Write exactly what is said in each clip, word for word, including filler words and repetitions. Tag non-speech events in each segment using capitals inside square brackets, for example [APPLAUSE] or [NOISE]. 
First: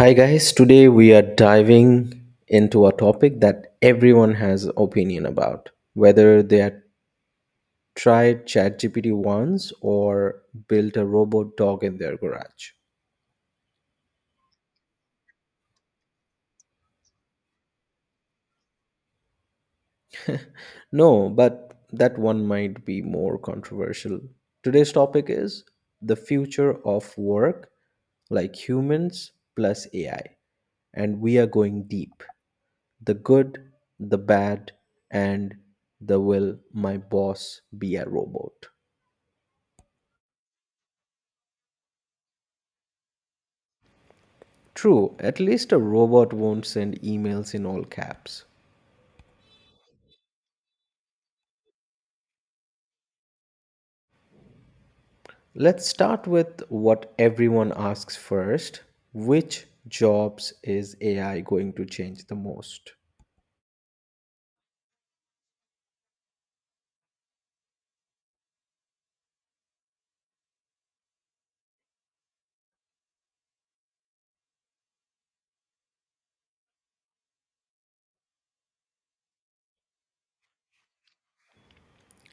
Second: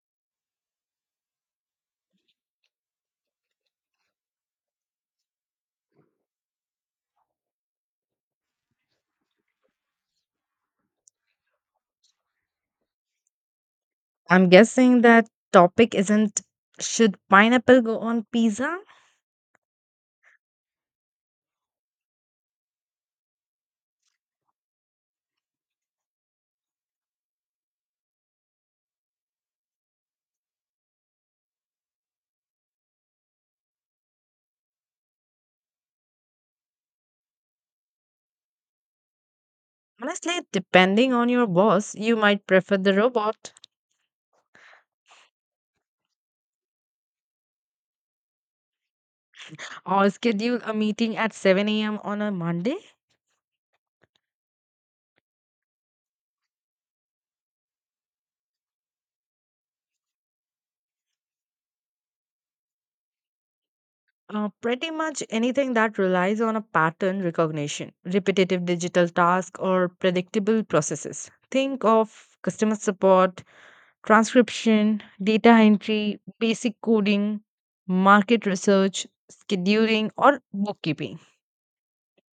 Hi guys, today we are diving into a topic that everyone has opinion about, whether they had tried ChatGPT once or built a robot dog in their garage. I'm guessing that topic isn't should pineapple go on pizza? No, but that one might be more controversial. Today's topic is the future of work like humans plus A I, and we are going deep. The good, the bad, and the will my boss be a robot? Honestly, depending on your boss, you might prefer the robot True, at least a robot won't send emails in all caps. or schedule a meeting at seven a m on a Monday. Let's start with what everyone asks first. Which jobs is A I going to change the most? Uh, pretty much anything that relies on a pattern recognition, repetitive digital tasks, or predictable processes. Think of customer support, transcription, data entry, basic coding, market research, scheduling, or bookkeeping.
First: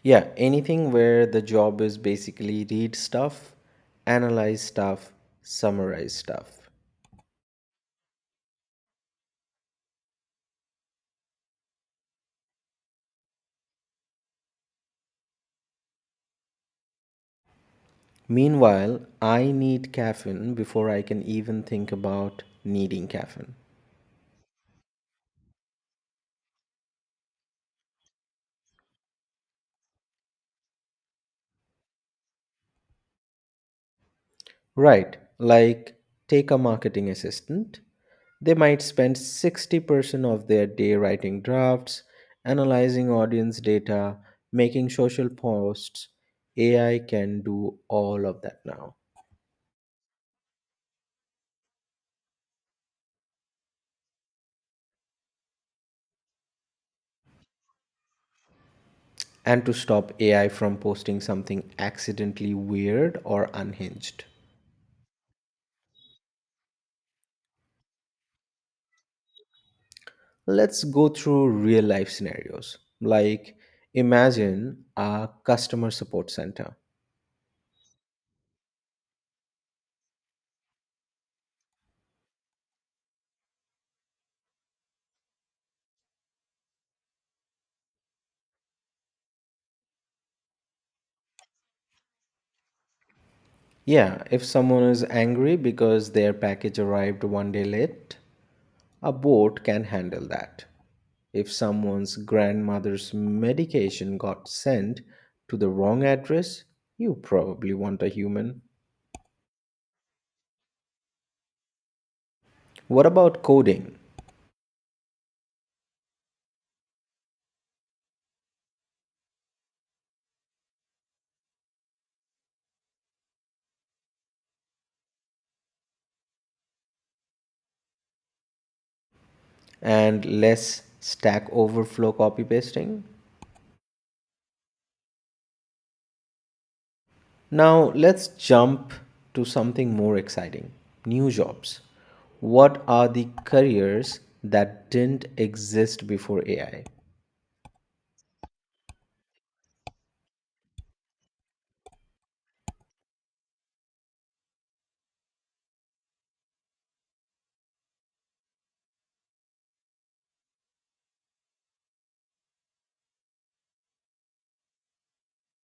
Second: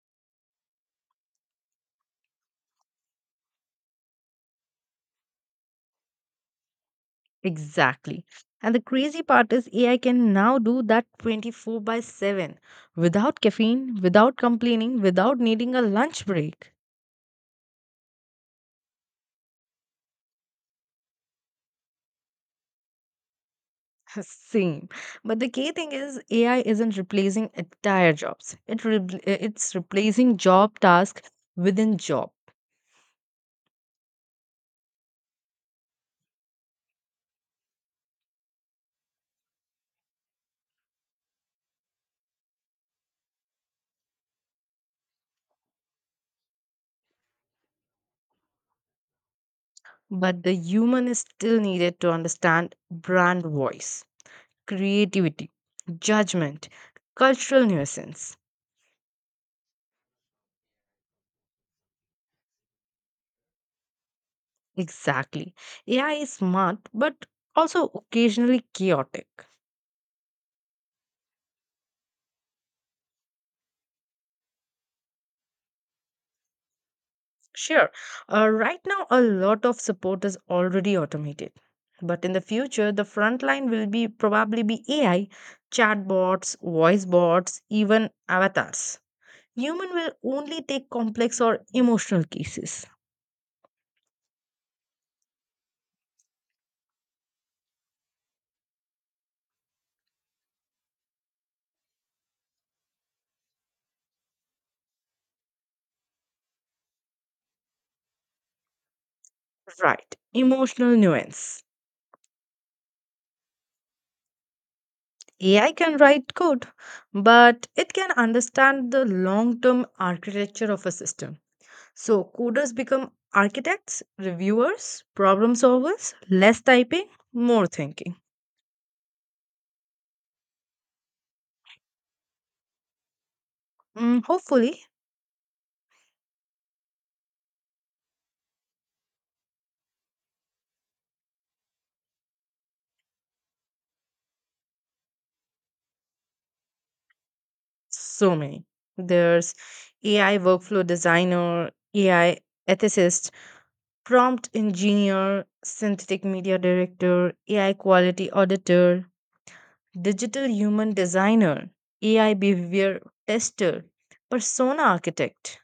Yeah, anything where the job is basically read stuff, analyze stuff, summarize stuff. Exactly. And the crazy part is A I can now do that twenty-four by seven without caffeine, without complaining, without needing a lunch break. Meanwhile, I need caffeine before I can even think about needing caffeine. [LAUGHS] Same. But the key thing is A I isn't replacing entire jobs. It re- it's replacing job task within job. Right, like take a marketing assistant. They might spend sixty percent of their day writing drafts, analyzing audience data, making social posts. A I can do all of that now. But the human is still needed to understand brand voice, creativity, judgment, cultural nuisance. And to stop A I from posting something accidentally weird or unhinged, Exactly. A I is smart, but also occasionally chaotic. let's go through real life scenarios. Like, imagine a customer support center. Sure, uh, right now a lot of support is already automated. But in the future, the front line will be probably be A I, chatbots, voice bots, even avatars. Human will only take complex or emotional cases. Yeah, if someone is angry because their package arrived one day late, a boat can handle that. If someone's grandmother's medication got sent to the wrong address, you probably want a human. Right, emotional nuance. What about coding A I can write code, but it can understand the long term architecture of a system. So, coders become architects, reviewers, problem solvers, less typing, more thinking. and less Stack Overflow copy pasting? Mm, hopefully. Now let's jump to something more exciting new jobs. What are the careers that didn't exist before A I? So many. There's A I workflow designer, A I ethicist, prompt engineer, synthetic media director, A I quality auditor, digital human designer, A I behavior tester, persona architect.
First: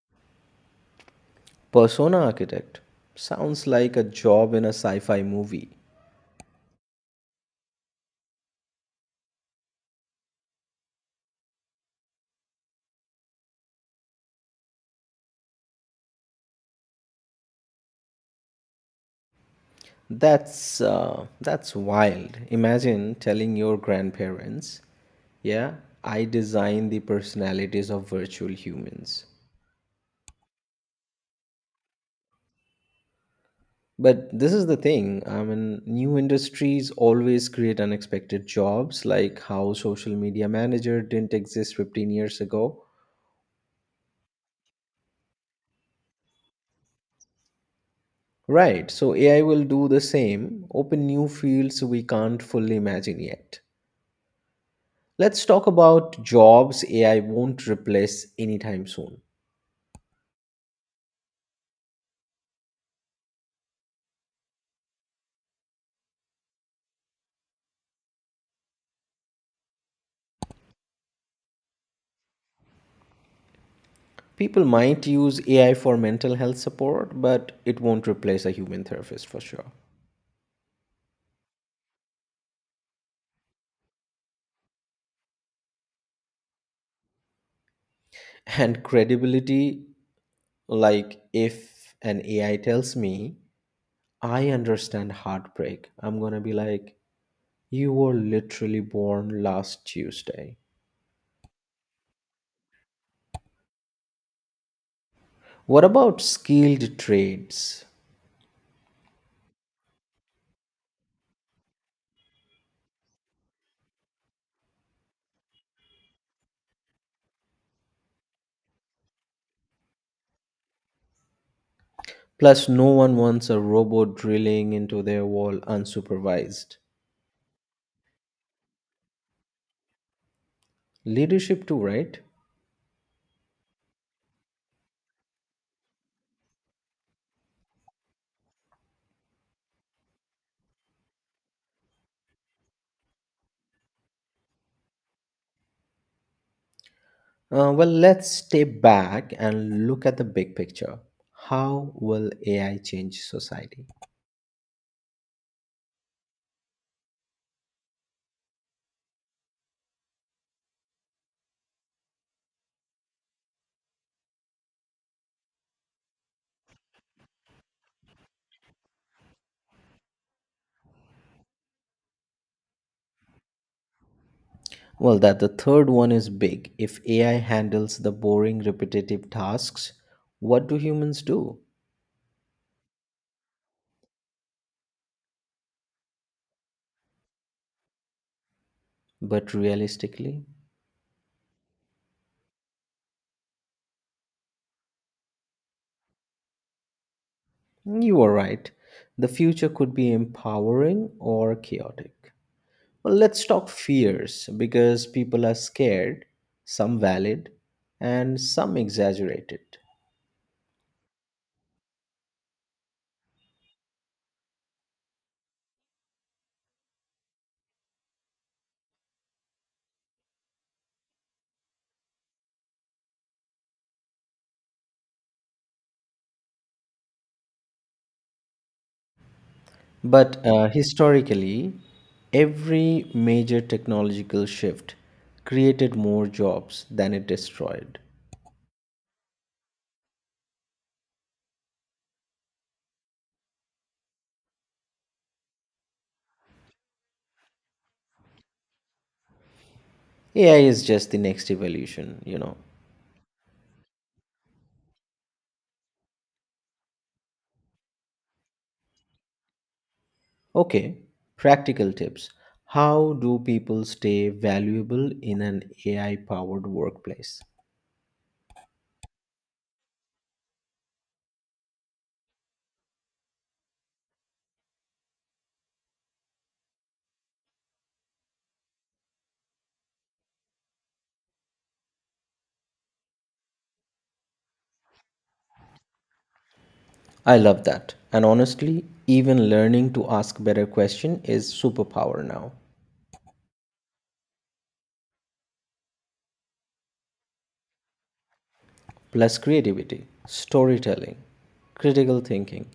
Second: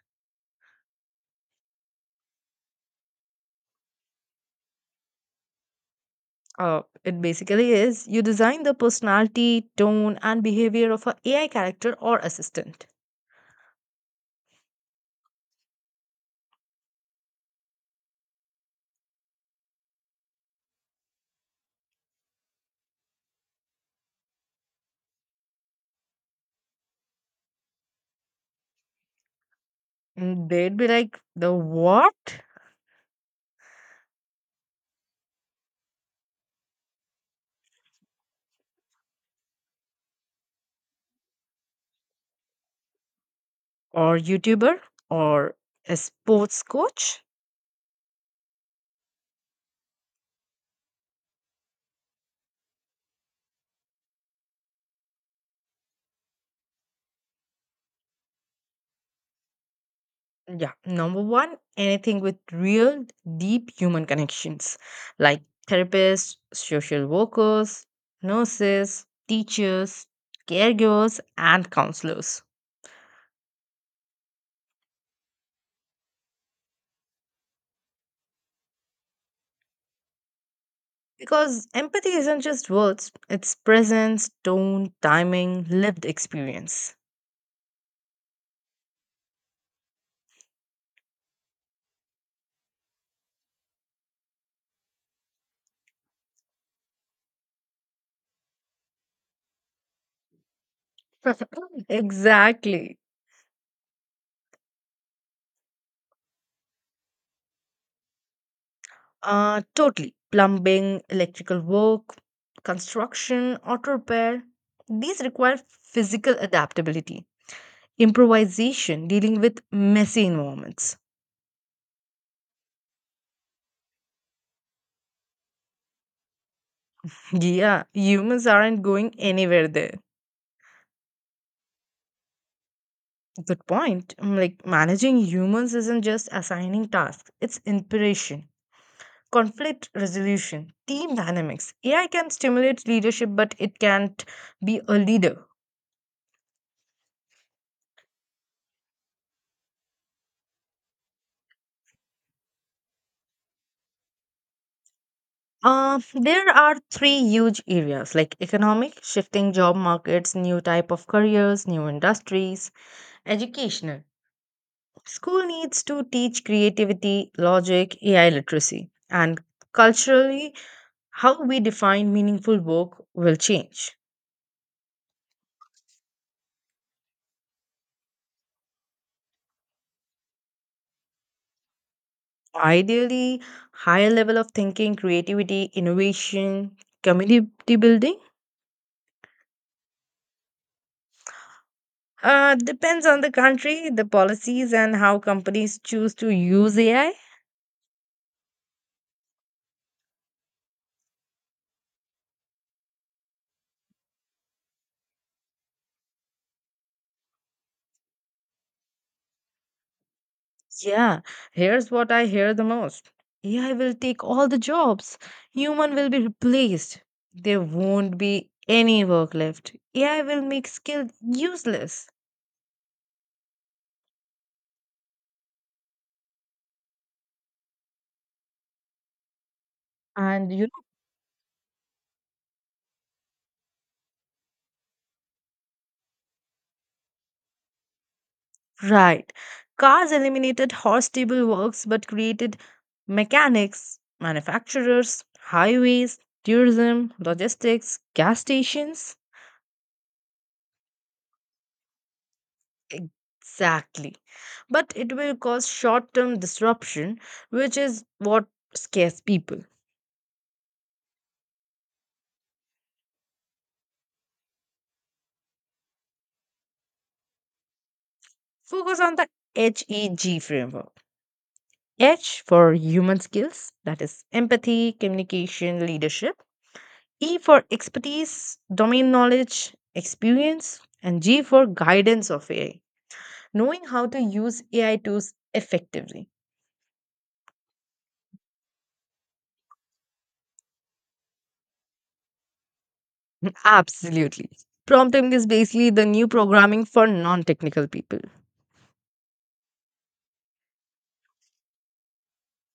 Persona architect sounds like a job in a sci-fi movie. Uh, it basically is you design the personality, tone, and behavior of a AI character or assistant. That's uh, that's wild. Imagine telling your grandparents, "Yeah, I design the personalities of virtual humans." And they'd be like the what? But this is the thing. I mean, new industries always create unexpected jobs, like how social media manager didn't exist fifteen years ago. Or YouTuber or a sports coach. Right, so A I will do the same, open new fields we can't fully imagine yet. Let's talk about jobs A I won't replace anytime soon. Yeah, number one, anything with real deep human connections like therapists, social workers, nurses, teachers, caregivers, and counselors. People might use A I for mental health support, but it won't replace a human therapist for sure. Because empathy isn't just words, it's presence, tone, timing, lived experience. And credibility, like if an A I tells me, I understand heartbreak, I'm gonna be like, you were literally born last Tuesday. [LAUGHS] Exactly. What about skilled trades? Uh, totally. Plumbing, electrical work, construction, auto repair, these require physical adaptability improvisation, dealing with messy environments. Plus, no one wants a robot drilling into their wall unsupervised. Yeah, humans aren't going anywhere there. Leadership, too, right? Good point. Mm, like managing humans isn't just assigning tasks, it's inspiration, conflict resolution, team dynamics. A I can stimulate leadership, but it can't be a leader. Uh, well, let's step back and look at the big picture. How will A I change society? Uh, there are three huge areas like economic, shifting job markets, new type of careers, new industries, educational, school needs to teach creativity, logic, A I literacy, and culturally, how we define meaningful work will change. Well, that the third one is big. If A I handles the boring, repetitive tasks, what do humans do? Ideally, higher level of thinking, creativity, innovation, community building. But realistically, Uh, depends on the country, the policies, and how companies choose to use A I. you are right. The future could be empowering or chaotic. Well, let's talk fears because people are scared, some valid, and some exaggerated. Yeah, here's what I hear the most. A I will take all the jobs. Human will be replaced. There won't be any work left. A I will make skills useless. But And uh, you historically, every major technological shift created more jobs than it destroyed. know, right. Cars eliminated horse stable works but created mechanics, manufacturers, highways, tourism, logistics, gas stations. A I is just the next evolution, you know. Exactly. But it will cause short term disruption, which is what scares people. Okay, practical tips. How do people stay valuable in an A I powered workplace? Focus on the H E G framework. H for human skills, that is empathy, communication, leadership. E for expertise, domain knowledge, experience. And G for guidance of A I, knowing how to use A I tools effectively. I love that. And honestly, even learning to ask better question is superpower now. [LAUGHS] Absolutely. Prompting is basically the new programming for non technical people. Plus creativity, storytelling, critical thinking,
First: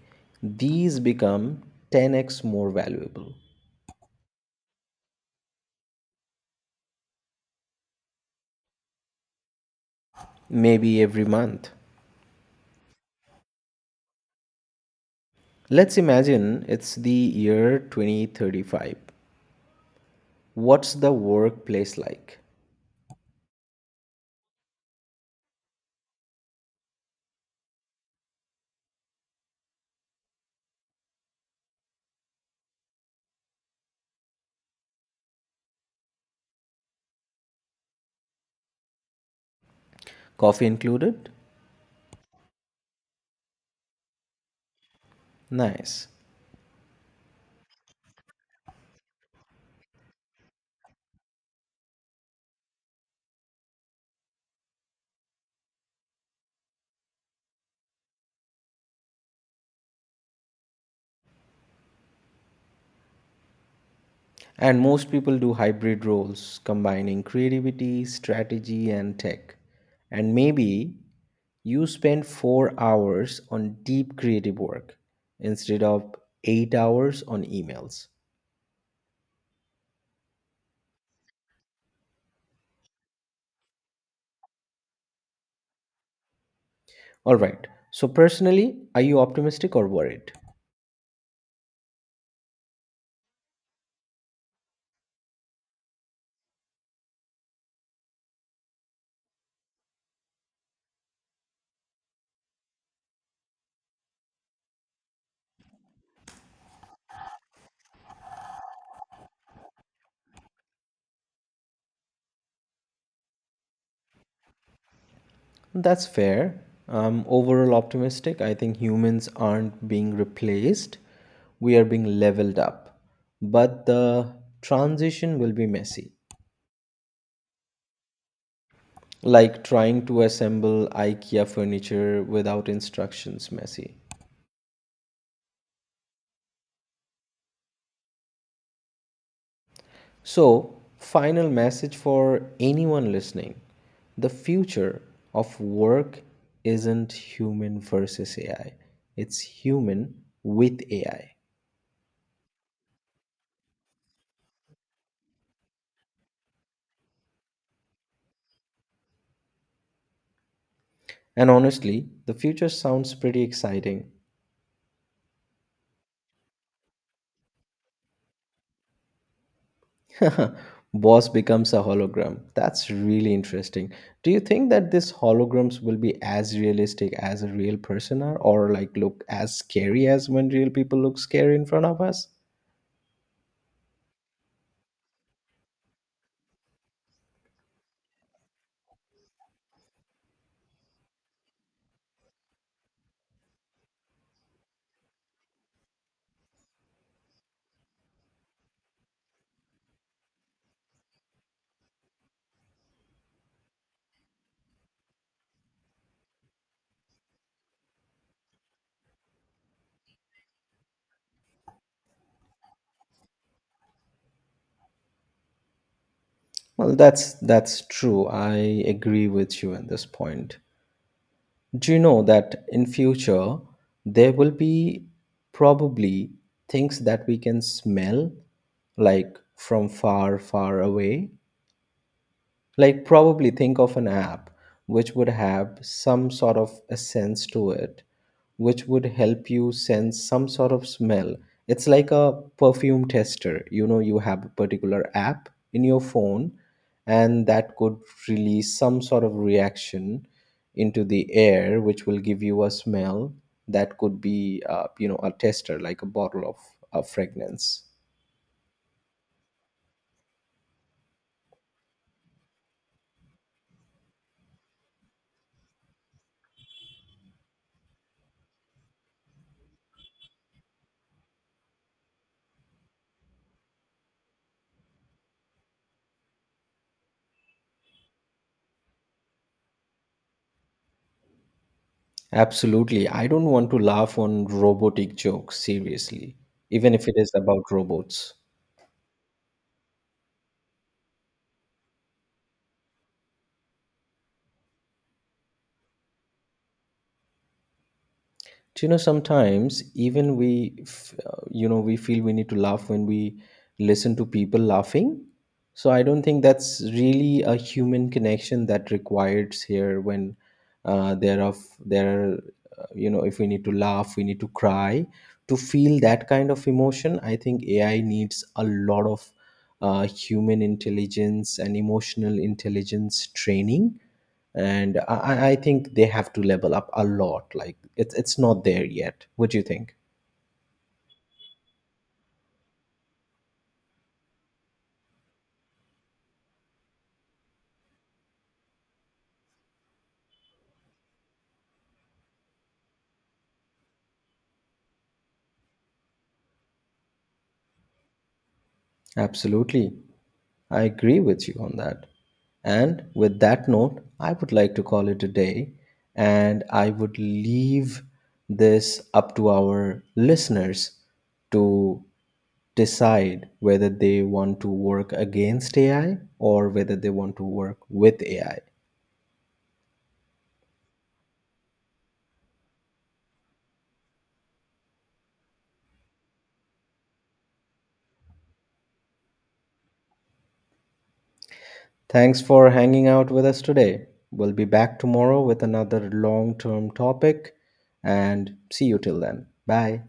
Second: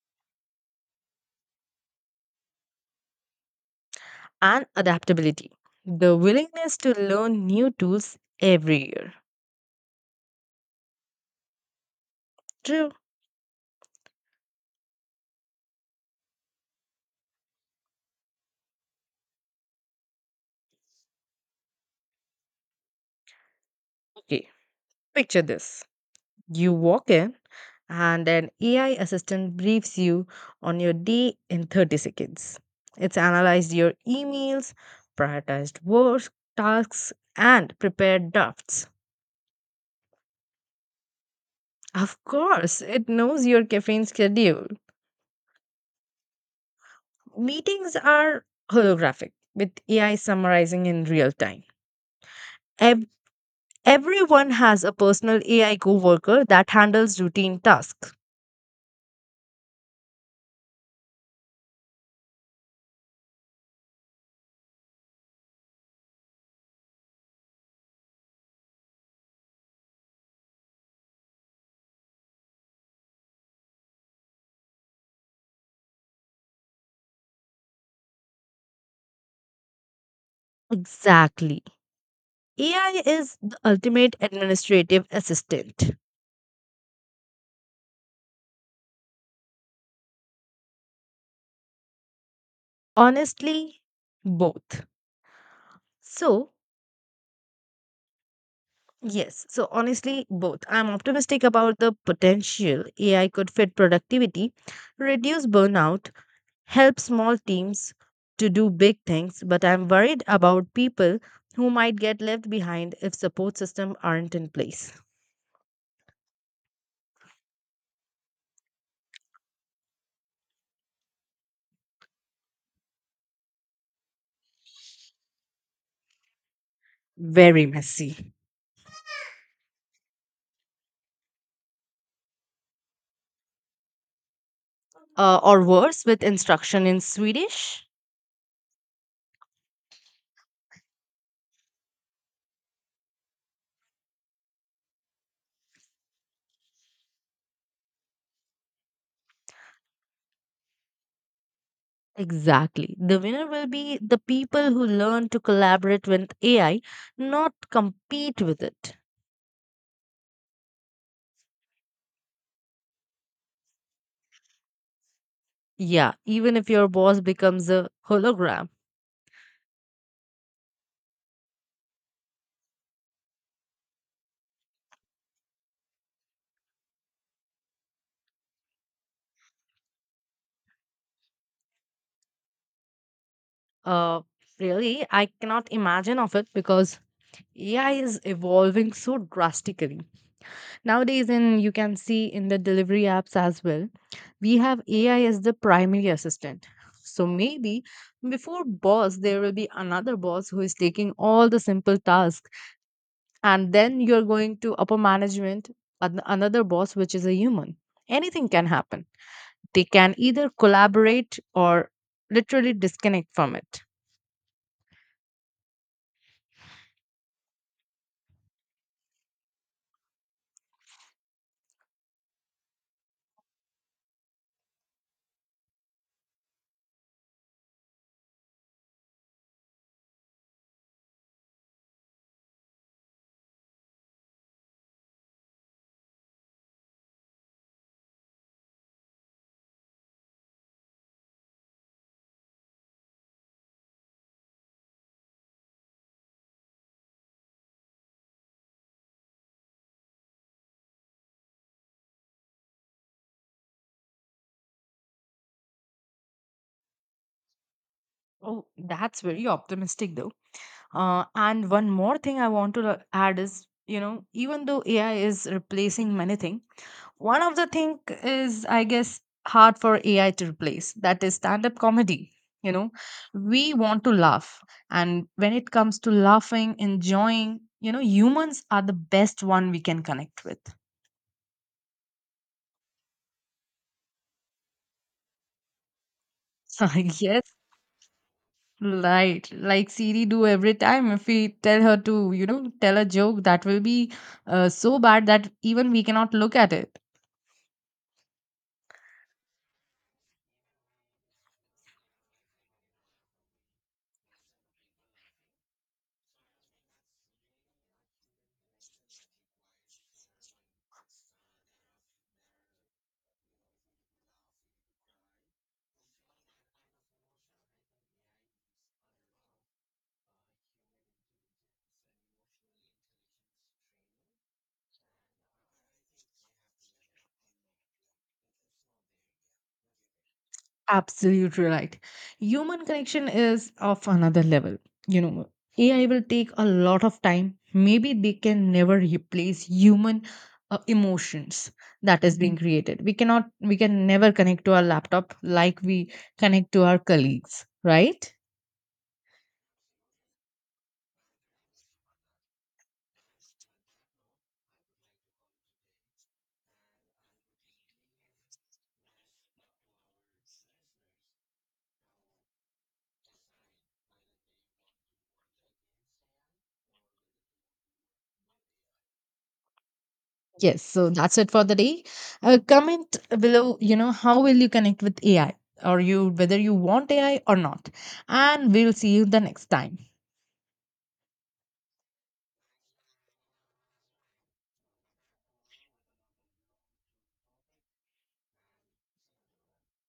these become ten x more valuable, And adaptability, the willingness to learn new tools every year. maybe every month. True. Let's imagine it's the year twenty thirty-five. What's the workplace like? Okay, picture this. You walk in, and an A I assistant briefs you on your day in thirty seconds. It's analyzed your emails, prioritized work tasks, and prepared drafts. Coffee included? Of course, it knows your caffeine schedule. Nice. Meetings are holographic, with A I summarizing in real time. Ev- Everyone has a personal A I coworker that handles routine tasks. And most people do hybrid roles, combining creativity, strategy, and tech. And maybe you spend four hours on deep creative work instead of eight hours on emails. Exactly. A I is the ultimate administrative assistant. All right. So, personally, are you optimistic or worried? Honestly, both. So, yes, so honestly, both. I'm optimistic about the potential A I could fit productivity, reduce burnout, help small teams to do big things, but I'm worried about people who might get left behind if support systems aren't in place. That's fair. I'm overall optimistic. I think humans aren't being replaced, we are being leveled up. But the transition will be messy. Very messy. Like trying to assemble IKEA furniture without instructions messy. Uh, or worse, with instruction in Swedish. So, final message for anyone listening, the future of work isn't human versus A I, it's human with A I. Exactly. The winner will be the people who learn to collaborate with A I, not compete with it. And honestly, the future sounds pretty exciting. Yeah, even if your boss becomes a hologram. [LAUGHS] Boss becomes a hologram. That's really interesting. Do you think that these holograms will be as realistic as a real person are, or like look as scary as when real people look scary in front of us? Uh, Really, I cannot imagine of it because A I is evolving so drastically. Nowadays, and you can see in the delivery apps as well, we have A I as the primary assistant. So maybe before boss, there will be another boss who is taking all the simple tasks and then you're going to upper management an- another boss which is a human. Anything can happen. They can either collaborate or literally disconnect from it. Well, that's that's true. I agree with you on this point. Do you know that in future there will be probably things that we can smell like from far, far away? Like probably think of an app which would have some sort of a sense to it, which would help you sense some sort of smell. It's like a perfume tester, you know, you have a particular app in your phone, and that could release some sort of reaction into the air which will give you a smell. That could be uh, you know a tester, like a bottle of a fragrance. Oh, that's very optimistic though. Uh, and one more thing I want to add is, you know, even though AI is replacing many things, one of the thing is, I guess, hard for A I to replace. That is stand-up comedy. You know, we want to laugh, and when it comes to laughing, enjoying, you know, humans are the best one we can connect with. [LAUGHS] Absolutely. I don't want to laugh on robotic jokes, seriously, So even if it is yes, about robots. right, like Siri do every time. If we tell her to, you know, tell a joke, that will be uh, so bad that even we cannot look at it. Do you know sometimes even we f- uh, you know we feel we need to laugh when we listen to people laughing. So I don't think that's really a human connection that requires here when uh, there of there are, uh, you know if we need to laugh, we need to cry to feel that kind of emotion. I think A I needs a lot of uh, human intelligence and emotional intelligence training and I, I I think they have to level up a lot. Like it's it's not there yet. What do you think? Absolutely right. Human connection is of another level. You know, A I will take a lot of time. Maybe they can never replace human uh, emotions that is being created. We cannot, we can never connect to our laptop like we connect to our colleagues, right? Absolutely, I agree with you on that. And with that note, I would like to call it a day, and I would leave this up to our listeners to decide whether they want to work against A I or whether they want to work with A I. Yes. So that's it for the day. Uh, comment below, you know, how will you connect with A I or you, whether you want A I or not. And we'll see you the next time. Thanks for hanging out with us today. We'll be back tomorrow with another long term topic and see you till then. Bye.